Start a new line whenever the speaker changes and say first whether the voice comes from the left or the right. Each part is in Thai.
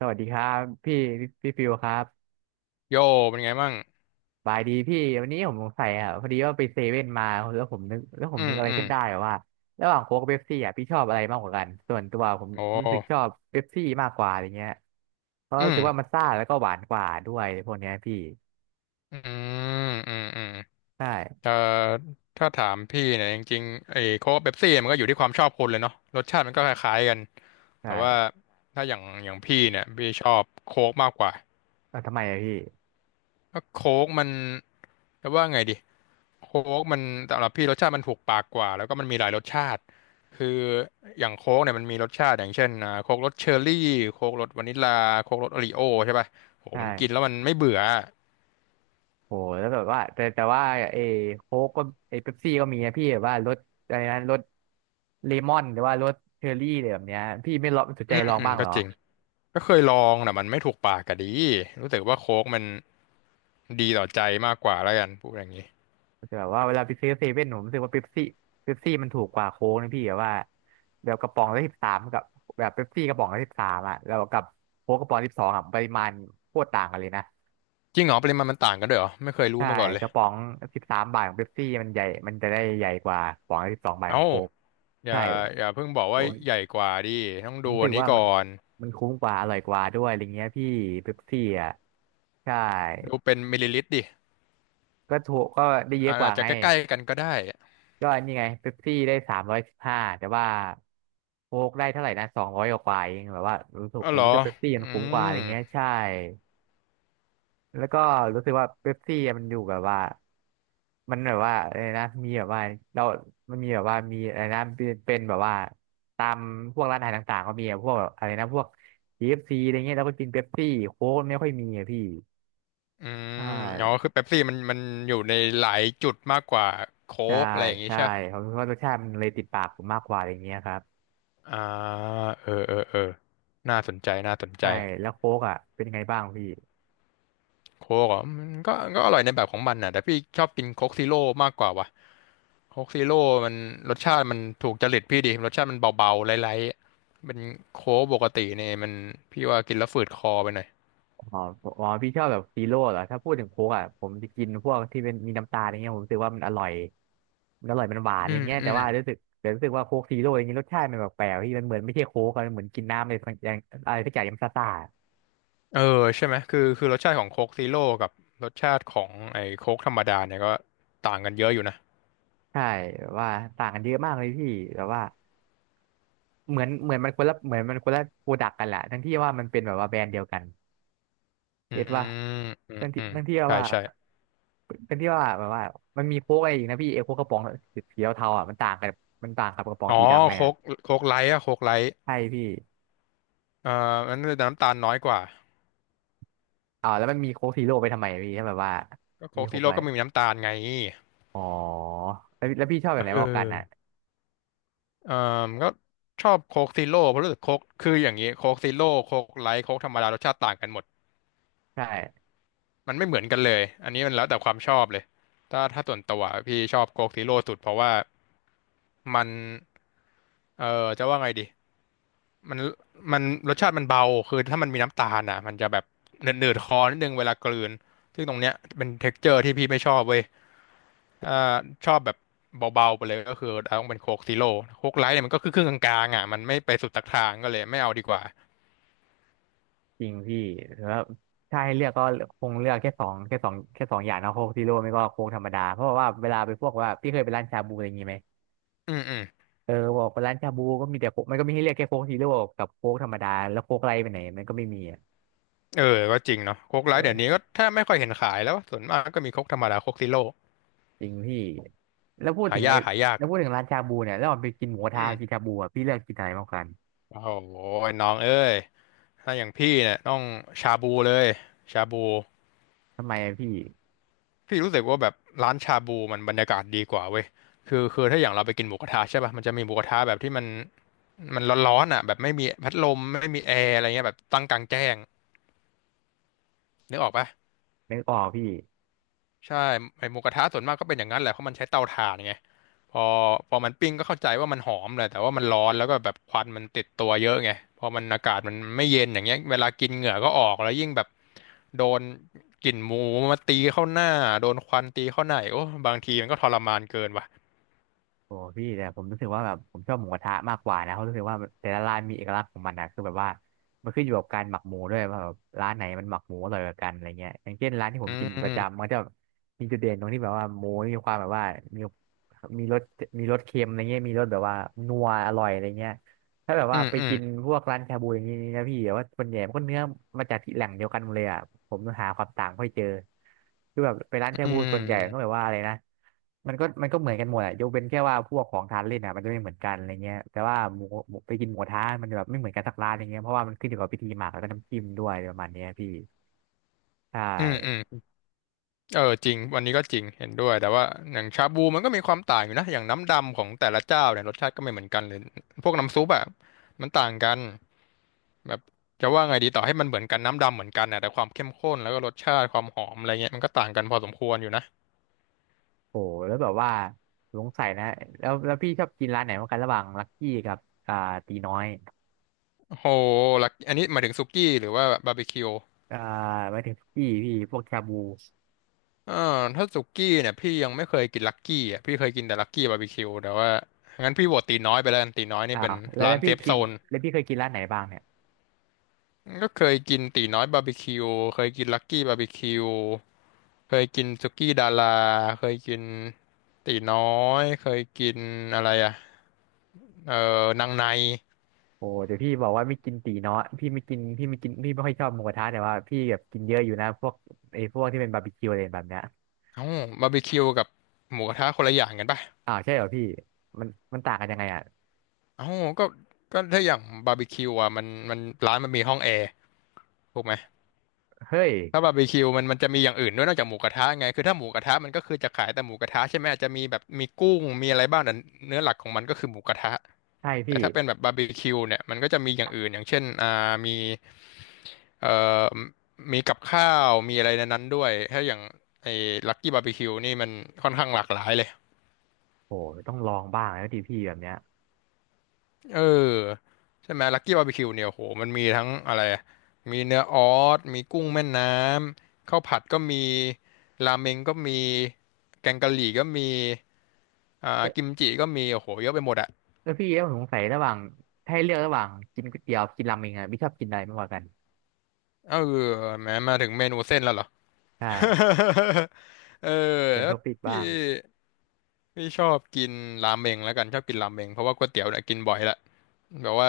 right: สวัสดีครับพี่พี่ฟิวครับ
left: โยเป็นไงบ้าง
right: บายดีพี่วันนี้ผมสงสัยอ่ะพอดีว่าไปเซเว่นมาแล้วผมนึกแล้วผ
left: อื
right: มนึ
left: ม
right: กอะไร
left: อืม
right: ขึ้นได้ว่าระหว่างโค้กกับเป๊ปซี่อ่ะพี่ชอบอะไรมากกว่ากันส่วนตัวผม
left: โอ
right: รู้สึกชอ
left: ้
right: บเป๊ปซี่มากกว่าอะไรเงี้ยเพราะ
left: อื
right: รู้
left: ม
right: สึกว่ามันซ่าแล้วก็หวานกว่าด้วยพวกเนี้ยพี่
left: อืมอืมอืม
right: ใช่
left: เอ่อถ้าถามพี่เนี่ยจริงๆไอ้โค้กเป๊ปซี่มันก็อยู่ที่ความชอบคนเลยเนาะรสชาติมันก็คล้ายๆกันแต่
right: ใช่
left: ว่าถ้าอย่างพี่เนี่ยพี่ชอบโค้กมากกว่า
right: เอ้าทำไมอะพี่
left: เพราะโค้กมันจะว่าไงดีโค้กมันสำหรับพี่รสชาติมันถูกปากกว่าแล้วก็มันมีหลายรสชาติคืออย่างโค้กเนี่ยมันมีรสชาติอย่างเช่นโค้กรสเชอร์รี่โค้กรสวานิลลาโค้กรสโอรีโอใช่ป่ะโหมันกินแล้
right: ใช่
left: วมันไม่เบื่อ
right: โหแล้วแบบว่าแต่ว่าเอโค้กก็เอเป๊ปซี่ก็มีนะพี่แบบว่ารสอะไรนะรสเลมอนหรือว่ารสเชอร์รี่อะไรแบบเนี้ยพี่ไม่ลองสนใจ
left: อืม
right: ลอง
left: อืม
right: บ้างเห
left: ก็
right: รอ
left: จริงก็เคยลองแต่มันไม่ถูกปากกะดีรู้สึกว่าโค้กมันดีต่อใจมากกว่าแล้วกันพูดอย่างนี้
right: แต่แบบว่าเวลาไปซื้อเซเว่นผมรู้สึกว่าเป๊ปซี่มันถูกกว่าโค้กนะพี่แบบว่าแบบกระป๋องละสิบสามกับแบบเป๊ปซี่กระป๋องละสิบสามอ่ะแล้วกับโค้กกระป๋องสิบสองอ่ะปริมาณโคตรต่างกันเลยนะ
left: จริงเหรอปริมาณมันต่างกันด้วยเหรอไม่เคยรู้
right: ใช่
left: มาก่อนเล
right: ก
left: ย
right: ระป๋องสิบสามบาทของเป๊ปซี่มันใหญ่มันจะได้ใหญ่กว่ากระป๋องละสิบสองบาทขอ
left: เอ้า
right: งโค้ก
left: อ
right: ใช่
left: ย่าอย่าเพิ่งบอกว่าใหญ่กว่าดิต้อง
right: ผม
left: ดู
right: รู้
left: อั
right: สึ
left: น
right: ก
left: นี้
right: ว่า
left: ก่
right: มัน
left: อน
right: มันคุ้มกว่าอร่อยกว่าด้วยอะไรเงี้ยพี่เป๊ปซี่อ่ะใช่
left: ดูเป็นมิลลิลิตรดิ
right: ก็ถูกก็ได้เยอะ
left: อา
right: กว่า
left: อาจจะ
right: ไง
left: ใกล้ๆกันก็ได้
right: ก็นี่ไงเป๊ปซี่ได้สามร้อยสิบห้าแต่ว่าโค้กได้เท่าไหร่นะสองร้อยกว่าเองแบบว่ารู้สึก
left: อ๋อ
right: ผ
left: เห
right: ม
left: รอ
right: รู้สึกเป๊ปซี่
left: อื
right: มันคุ้มกว่าอะ
left: ม
right: ไรเงี้ยใช่แล้วก็รู้สึกว่าเป๊ปซี่มันอยู่แบบว่ามันแบบว่าอะไรนะมีแบบว่าเรามันมีแบบว่ามีอะไรนะเป็นแบบว่าตามพวกร้านอาหารต่างๆก็มีอะพวกแบบอะไรนะพวก KFC อฟซีอะไรเงี้ยแล้วก็กินเป๊ปซี่โค้กไม่ค่อยมีอะพี่
left: อืม
right: ใช่
left: อ๋อคือเป๊ปซี่มันอยู่ในหลายจุดมากกว่าโค้
right: ใช่
left: กอะไรอย่างนี้
right: ใช่
left: ใช่ปะ
right: ผมคิดว่ารสชาติมันเลยติดปากผมมากกว่าอะไรเงี้ยครับ
left: อ่าเออเออเออน่าสนใจน่าสนใจ
right: ใช่แล้วโค้กอ่ะเป็นไงบ้างพี่
left: โค้กอ่ะมันก็อร่อยในแบบของมันน่ะแต่พี่ชอบกินโค้กซีโร่มากกว่าว่ะโค้กซีโร่มันรสชาติมันถูกจริตพี่ดี รสชาติมันเบาๆไร้ๆเป็นโค้กปกติเนี่ยมันพี่ว่ากินแล้วฝืดคอไปหน่อย
right: อ๋ออ๋อพี่ชอบแบบซีโร่เหรอถ้าพูดถึงโค้กอ่ะผมจะกินพวกที่เป็นมีน้ำตาลอะไรเงี้ยผมรู้สึกว่ามันอร่อยมันหวานอะ
left: อื
right: ไร
left: ม
right: เงี้ย
left: อื
right: แต่
left: ม
right: ว่ารู้สึกว่าโค้กซีโร่อย่างนี้รสชาติมันแปลกๆพี่มันเหมือนไม่ใช่โค้กอะมันเหมือนกินน้ำอะไรสักอย่างอะไรสักอย่างยำซ่าซ่า
left: เออใช่ไหมคือรสชาติของโค้กซีโร่กับรสชาติของไอ้โค้กธรรมดาเนี่ยก็ต่างกันเยอะอยู่นะ
right: ใช่แบบว่าต่างกันเยอะมากเลยพี่แบบว่าเหมือนเหมือนมันคนละเหมือนมันคนละโปรดักกันแหละทั้งที่ว่ามันเป็นแบบว่าแบรนด์เดียวกัน
left: อื
right: เก็
left: ม
right: ตป่ะ
left: อืม
right: เรื่อง
left: อื
right: ที่
left: ม
right: เรื่องที่
left: ใช่
right: ว่า
left: ใช่
right: เป็นที่ว่าแบบว่ามันมีโค้กอะไรอีกนะพี่เอโค้กกระป๋องสีเทาๆอ่ะมันต่างกับกระป๋อง
left: อ๋อ
right: สีดำไง
left: โค้
right: อ่ะ
left: กโค้กไลท์อะโค้กไลท์
right: ใช่พี่
left: เอ่อมันจะน้ำตาลน้อยกว่า
right: อ่าแล้วมันมีโค้กซีโร่ไปทำไมพี่ถ้าแบบว่า
left: ก็
right: มี
left: โค้ก
right: โค้
left: ซี
right: ก
left: โร่
right: ไว้
left: ก็ไม่มีน้ำตาลไง
right: อ๋อแล้วพี่ชอบแบบไหน
left: เอ
right: มากกว่ากันอ่ะ
left: อ เอ่อก็ชอบโค้กซีโร่เพราะรู้สึกโค้กคืออย่างนี้โค้กซีโร่โค้กไลท์โค้กธรรมดารสชาติต่างกันหมด
right: ใช่
left: มันไม่เหมือนกันเลยอันนี้มันแล้วแต่ความชอบเลยถ้าส่วนตัวพี่ชอบโค้กซีโร่สุดเพราะว่ามันเอ่อจะว่าไงดีมันมันรสชาติมันเบาคือถ้ามันมีน้ำตาลอ่ะมันจะแบบเหนืดๆคอนิดนึงเวลากลืนซึ่งตรงเนี้ยเป็นเท็กเจอร์ที่พี่ไม่ชอบเว้ยอ่าชอบแบบเบาๆไปเลยก็คือต้องเป็นโค้กซีโร่โค้กไลท์เนี่ยมันก็คือครึ่งกลางๆอ่ะมันไม่ไปสุดตักทางก็เลยไม่เอาดีกว่า
right: จริงพี่แล้วถ้าให้เลือกก็คงเลือกแค่สองอย่างนะโค้กซีโร่ไม่ก็โค้กธรรมดาเพราะว่าเวลาไปพวกว่าพี่เคยไปร้านชาบูอะไรอย่างงี้ไหม
left: อืมอืม
right: เออบอกไปร้านชาบูก็มีแต่โค้กมันก็มีให้เรียกแค่โค้กฮีโร่กับโค้กธรรมดาแล้วโค้กไรไปไหนมันก็ไม่มีอ่ะ
left: เออก็จริงเนาะโค้กไล
right: เอ
left: ท์เดี๋ยวนี้
right: อ
left: ก็แทบไม่ค่อยเห็นขายแล้วส่วนมากก็มีโค้กธรรมดาโค้กซีโร่
right: จริงพี่แล้วพูด
left: หา
right: ถึง
left: ยา
right: ไอ้
left: กหายาก
right: แล้วพูดถึงร้านชาบูเนี่ยแล้วออมไปกินหมูกระ
left: อื
right: ทะ
left: ม
right: กินชาบูอ่ะพี่เลือกกินอะไรมากกว่ากัน
left: โอ้โหน้องเอ้ยถ้าอย่างพี่เนี่ยต้องชาบูเลยชาบู
right: ทำไมอะพี่
left: พี่รู้สึกว่าแบบร้านชาบูมันบรรยากาศดีกว่าเว้ยคือถ้าอย่างเราไปกินหมูกระทะใช่ป่ะมันจะมีหมูกระทะแบบที่มันมันร้อนๆอ่ะแบบไม่มีพัดลมไม่มีแอร์อะไรเงี้ยแบบตั้งกลางแจ้งนึกออกป่ะ
right: นึกออกพี่
left: ใช่ไอหมูกระทะส่วนมากก็เป็นอย่างนั้นแหละเพราะมันใช้เตาถ่านไง พอพอมันปิ้งก็เข้าใจว่ามันหอมแหละแต่ว่ามันร้อนแล้วก็แบบควันมันติดตัวเยอะไงพอมันอากาศมันไม่เย็นอย่างเงี้ยเวลากินเหงื่อก็ออกแล้วยิ่งแบบโดนกลิ่นหมูมาตีเข้าหน้าโดนควันตีเข้าหน้าอีกโอ้บางทีมันก็ทรมานเกินว่ะ
right: โอ้พี่แต่ผมรู้สึกว่าแบบผมชอบหมูกระทะมากกว่านะเพราะรู้สึกว่าแต่ละร้านมีเอกลักษณ์ของมันนะคือแบบว่ามันขึ้นอยู่กับการหมักหมูด้วยว่าแบบร้านไหนมันหมักหมูอร่อยกว่ากันอะไรเงี้ยอย่างเช่นร้านที่ผ
left: อื
right: มกินประจำ
left: ม
right: มันจะมีจุดเด่นตรงที่แบบว่าหมูมีความแบบว่ามีมีรสมีรสเค็มอะไรเงี้ยมีรสแบบว่านัวอร่อยอะไรเงี้ย ถ้าแบบ
left: อื
right: ว่า
left: ม
right: ไป
left: อืม
right: กินพวกร้านชาบูอย่างนี้นะพี่แบบว่าส่วนใหญ่มันก็เนื้อมาจากที่แหล่งเดียวกันหมดเลยอ่ะผมหาความต่างไม่ค่อยเจอคือแบบไปร้านชา
left: อื
right: บูส่วนใหญ่ก็แบ
left: ม
right: บว่าอะไรนะมันก็เหมือนกันหมดอ่ะยกเว้นแค่ว่าพวกของทานเล่นอ่ะมันจะไม่เหมือนกันอะไรเงี้ยแต่ว่าหมูไปกินหมูกระทะมันจะแบบไม่เหมือนกันสักร้านอะไรเงี้ยเพราะว่ามันขึ้นอยู่กับพิธีหมักแล้วก็น้ำจิ้มด้วยประมาณเนี้ยพี่ใช่
left: อืมอืมเออจริงวันนี้ก็จริงเห็นด้วยแต่ว่าอย่างชาบูมันก็มีความต่างอยู่นะอย่างน้ำดำของแต่ละเจ้าเนี่ยรสชาติก็ไม่เหมือนกันเลยพวกน้ำซุปอะมันต่างกัน แบบจะว่าไงดีต่อให้มันเหมือนกันน้ำดำเหมือนกันนะแต่ความเข้มข้นแล้วก็รสชาติความหอมอะไรเงี้ยมันก็ต่างกันพอสมควรอยู่นะ
right: โอ้แล้วแบบว่าสงสัยนะแล้วพี่ชอบกินร้านไหนมากกันระหว่างลักกี้กับอ่าตีน้อย
left: โอ้โหลักอันนี้หมายถึงสุกี้หรือว่าบาร์บีคิว
right: อ่าหมายถึงพี่พวกชาบู
left: อ่าถ้าสุกี้เนี่ยพี่ยังไม่เคยกินลักกี้อ่ะพี่เคยกินแต่ลักกี้บาร์บีคิวแต่ว่างั้นพี่โหวตตีน้อยไปแล้วกันตีน้อยนี่
right: อ้า
left: เป็
right: ว
left: น
right: แล้ว
left: ร้า
right: แล้ว
left: นเซ
right: พี่
left: ฟ
right: เกิ
left: โซ
right: น
left: น
right: แล้วพี่เคยกินร้านไหนบ้างเนี่ย
left: ก็เคยกินตีน้อยบาร์บีคิวเคยกินลักกี้บาร์บีคิวเคยกินสุกี้ดาราเคยกินตีน้อยเคยกินอะไรอ่ะเออนางใน
right: โอ้เดี๋ยวพี่บอกว่าไม่กินตีเนาะพี่ไม่กินพี่ไม่กินพี่ไม่ค่อยชอบหมูกระทะแต่ว่าพี่แบบกินเยอะอยู่นะพวกไอ้พวกที่เป็นบาร์บีคิวอะไรแบบเนี้ย
left: เอ้าบาร์บีคิวกับหมูกระทะคนละอย่างกันป่ะ
right: อ้าวใช่เหรอพี่มันมันต่างกันยังไงอ่ะ
left: เอ้าก็ก็ถ้าอย่างบาร์บีคิวอ่ะมันร้านมันมีห้องแอร์ถูกไหม
right: เฮ้ย
left: ถ้าบาร์บีคิวมันจะมีอย่างอื่นด้วยนอกจากหมูกระทะไงคือถ้าหมูกระทะมันก็คือจะขายแต่หมูกระทะใช่ไหมอาจจะมีแบบมีกุ้งมีอะไรบ้างแต่เนื้อหลักของมันก็คือหมูกระทะ
right: ใช่
left: แต่
right: พี่
left: ถ้าเป็นแบบบาร์บีคิวเนี่ยมันก็จะมีอย่างอื่นอย่างเช่นมีเอ่อมีกับข้าวมีอะไรในนั้นด้วยถ้าอย่างไอ้ลักกี้บาร์บีคิวนี่มันค่อนข้างหลากหลายเลย
right: โอ้ต้องลองบ้างแล้วดิพี่แบบเนี้ย
left: เออใช่ไหมลักกี้บาร์บีคิวเนี่ยโหมันมีทั้งอะไรมีเนื้อออสมีกุ้งแม่น้ำข้าวผัดก็มีราเมงก็มีแกงกะหรี่ก็มีอ่า
right: เอ
left: กิม
right: อ
left: จิก็มีโอ้โหเยอะไปหมดอะ
right: เออพี่แล้วผมสงสัยระหว่างถ้าให้เลือกระหว่างกินก๋วยเตี๋ยวกินราเมงอะพี่ชอบกินอะไรมากกว่ากัน
left: เออแหม้มาถึงเมนูเส้นแล้วเหรอ
right: ใช่
left: เออ
right: เป็น
left: แล้
right: ท็
left: ว
right: อปิก
left: พี่
right: บ้าง
left: พี่ชอบกินราเมงแล้วกันชอบกินราเมงเพราะว่าก๋วยเตี๋ยวเนี่ยกินบ่อยละแบบว่า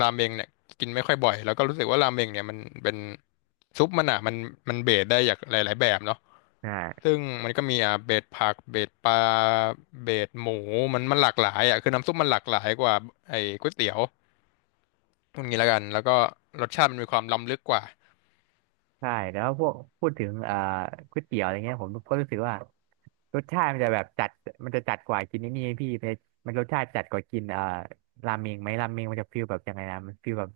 left: ราเมงเนี่ยกินไม่ค่อยบ่อยแล้วก็รู้สึกว่าราเมงเนี่ยมันเป็นซุปมันอ่ะมันเบสได้อย่างหลายๆแบบเนาะ
right: ใช่
left: ซึ่งมันก็มีอ่ะเบสผักเบสปลาเบสหมูมันหลากหลายอ่ะคือน้ำซุปมันหลากหลายกว่าไอ้ก๋วยเตี๋ยวตรงนี้แล้วกันแล้วก็รสชาติมันมีความล้ำลึกกว่า
right: ใช่แล้วพวกพูดถึงก๋วยเตี๋ยวอะไรเงี้ยผมก็รู้สึกว่า รสชาติมันจะแบบจัดมันจะจัดกว่ากินนี่นี่ไงพี่มันมันรสชาติจัดกว่ากินราเมงไหมราเมงมันจะฟีลแบบยังไงนะมันฟีลแบบ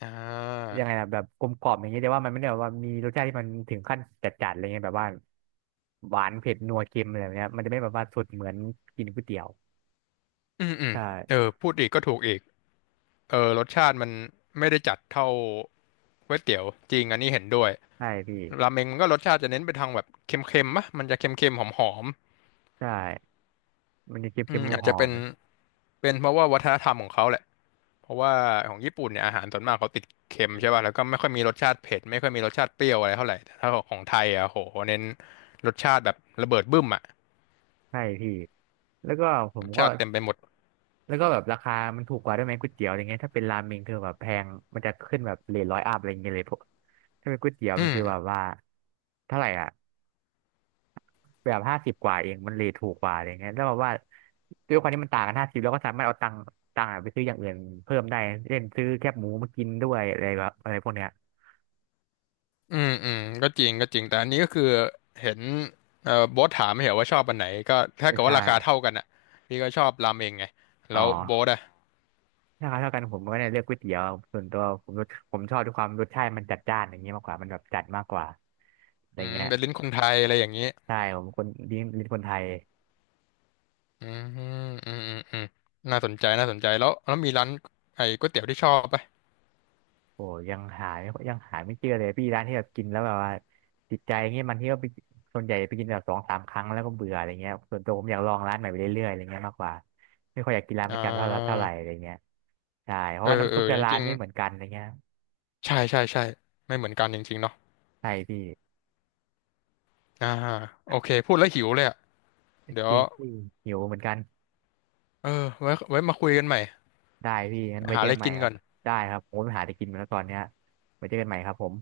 left: อ่า
right: ยังไงนะแบบกลมกล่อมอย่างเงี้ยแต่ว่ามันไม่ได้แบบว่ามีรสชาติที่มันถึงขั้นจัดๆอะไรเงี้ยแบบว่าหวานเผ็ดนัวเค็มอะไรแบบเนี้ยมันจะไม่แบบว่าสุดเหมือนกินก๋วยเตี๋ยว
left: อืมอืม
right: ใช่
left: เออพูดอีกก็ถูกอีกเออรสชาติมันไม่ได้จัดเท่าก๋วยเตี๋ยวจริงอันนี้เห็นด้วย
right: ใช่พี่
left: ราเมงมันก็รสชาติจะเน้นไปทางแบบเค็มๆมะมันจะเค็มๆหอม
right: ใช่มันจะ
left: ๆอื
right: เค็ม
left: มอา
right: ๆห
left: จจะ
right: อ
left: เป็
right: ม
left: นเป็นเพราะว่าวัฒนธรรมของเขาแหละเพราะว่าของญี่ปุ่นเนี่ยอาหารส่วนมากเขาติดเค็มใช่ป่ะแล้วก็ไม่ค่อยมีรสชาติเผ็ดไม่ค่อยมีรสชาติเปรี้ยวอะไรเท่าไหร่แต่ถ้าของไทยอ่ะโหเน้นรสชาติแบบระเบิดบึ้มอ่ะ
right: ๆใช่พี่แล้วก็ผ
left: ร
right: ม
left: ส
right: ก็
left: ชาติเต็มไปหมด
right: แล้วก็แบบราคามันถูกกว่าด้วยไหมก๋วยเตี๋ยวอะไรเงี้ยถ้าเป็นราเมงคือแบบแพงมันจะขึ้นแบบเรท100 อัพอะไรเงี้ยเลยพวกถ้าเป็นก๋วยเตี๋ยว
left: อื
right: มันคือแบบ
left: ม
right: ว่าเท่าไหร่อ่ะแบบ50 กว่าเองมันเรทถูกกว่าอะไรเงี้ยแล้วแบบว่าด้วยความที่มันต่างกันห้าสิบเราก็สามารถเอาตังค์ตังค์อะไปซื้ออย่างอื่นเพิ่มได้เช่นซื้อแคบหมูมากินด้วยอะไรแบบอะไรพวกเนี้ย
left: อืมอืมก็จริงก็จริงแต่อันนี้ก็คือเห็นโบ๊ทถามไม่เหรอว่าชอบอันไหนก็ถ้า
right: ไม่
left: เกิดว่า
right: ใช่
left: ราคาเท่ากันอ่ะพี่ก็ชอบราเมงไง
right: อ๋อ
left: แล้วโบ๊ทอ่ะ
right: ถ้าเท่ากันผมก็เนี่ยเลือกก๋วยเตี๋ยวส่วนตัวผมชอบด้วยความรสชาติมันจัดจ้านอย่างเงี้ยมากกว่ามันแบบจัดมากกว่าอะไร
left: อืม
right: เงี้ย
left: เป็นลิ้นคนไทยอะไรอย่างนี้
right: ใช่ผมคนดีเป็นคนไทย
left: อืมอืมอืมอืมน่าสนใจ น่าสนใจแล้ว แล้วมีร้านไอ้ก๋วยเตี๋ยวที่ชอบปะ
right: โอ้ยังหาไม่เจอเลยพี่ร้านที่แบบกินแล้วแบบว่าติดใจเงี้ยบาทีก็ไปส่วนใหญ่ไปกินแบบสองสามครั้งแล้วก็เบื่ออะไรเงี้ยส่วนตัวผมอยากลองร้านใหม่ไปเรื่อยๆอะไรเงี้ยมากกว่าไม่ค่อยอยากกินร้านป
left: อ่
right: ระจำเท่าเท่าไห
left: า
right: ร่อะไรเงี้ยใช่เพ
left: เอ
right: ราะ
left: อ
right: ว่าน้ำ
left: เอ
right: ซุ
left: อ
right: ปแต่
left: จ
right: ร้าน
left: ริง
right: ไม่เหมือนกันอะไรเงี้ย
left: ๆใช่ ใช่ ใช่ ไม่เหมือนกันจริงๆเนาะ
right: ใช่พี่
left: อ่าโอเค พูดแล้วหิวเลยอ่ะ เดี๋ย
right: จ
left: ว
right: ริงพี่หิวเหมือนกัน
left: เออ ไว้มาคุยกันใหม่
right: ได้พี่งั้
left: ไป
right: นไว้
left: หา
right: เจอ
left: อะไร
right: กันใหม่
left: กิน
right: ค
left: ก่
right: รั
left: อ
right: บ
left: น
right: ได้ครับผมไปหาอะไรกินมาแล้วตอนเนี้ยไว้เจอกันใหม่ครับผม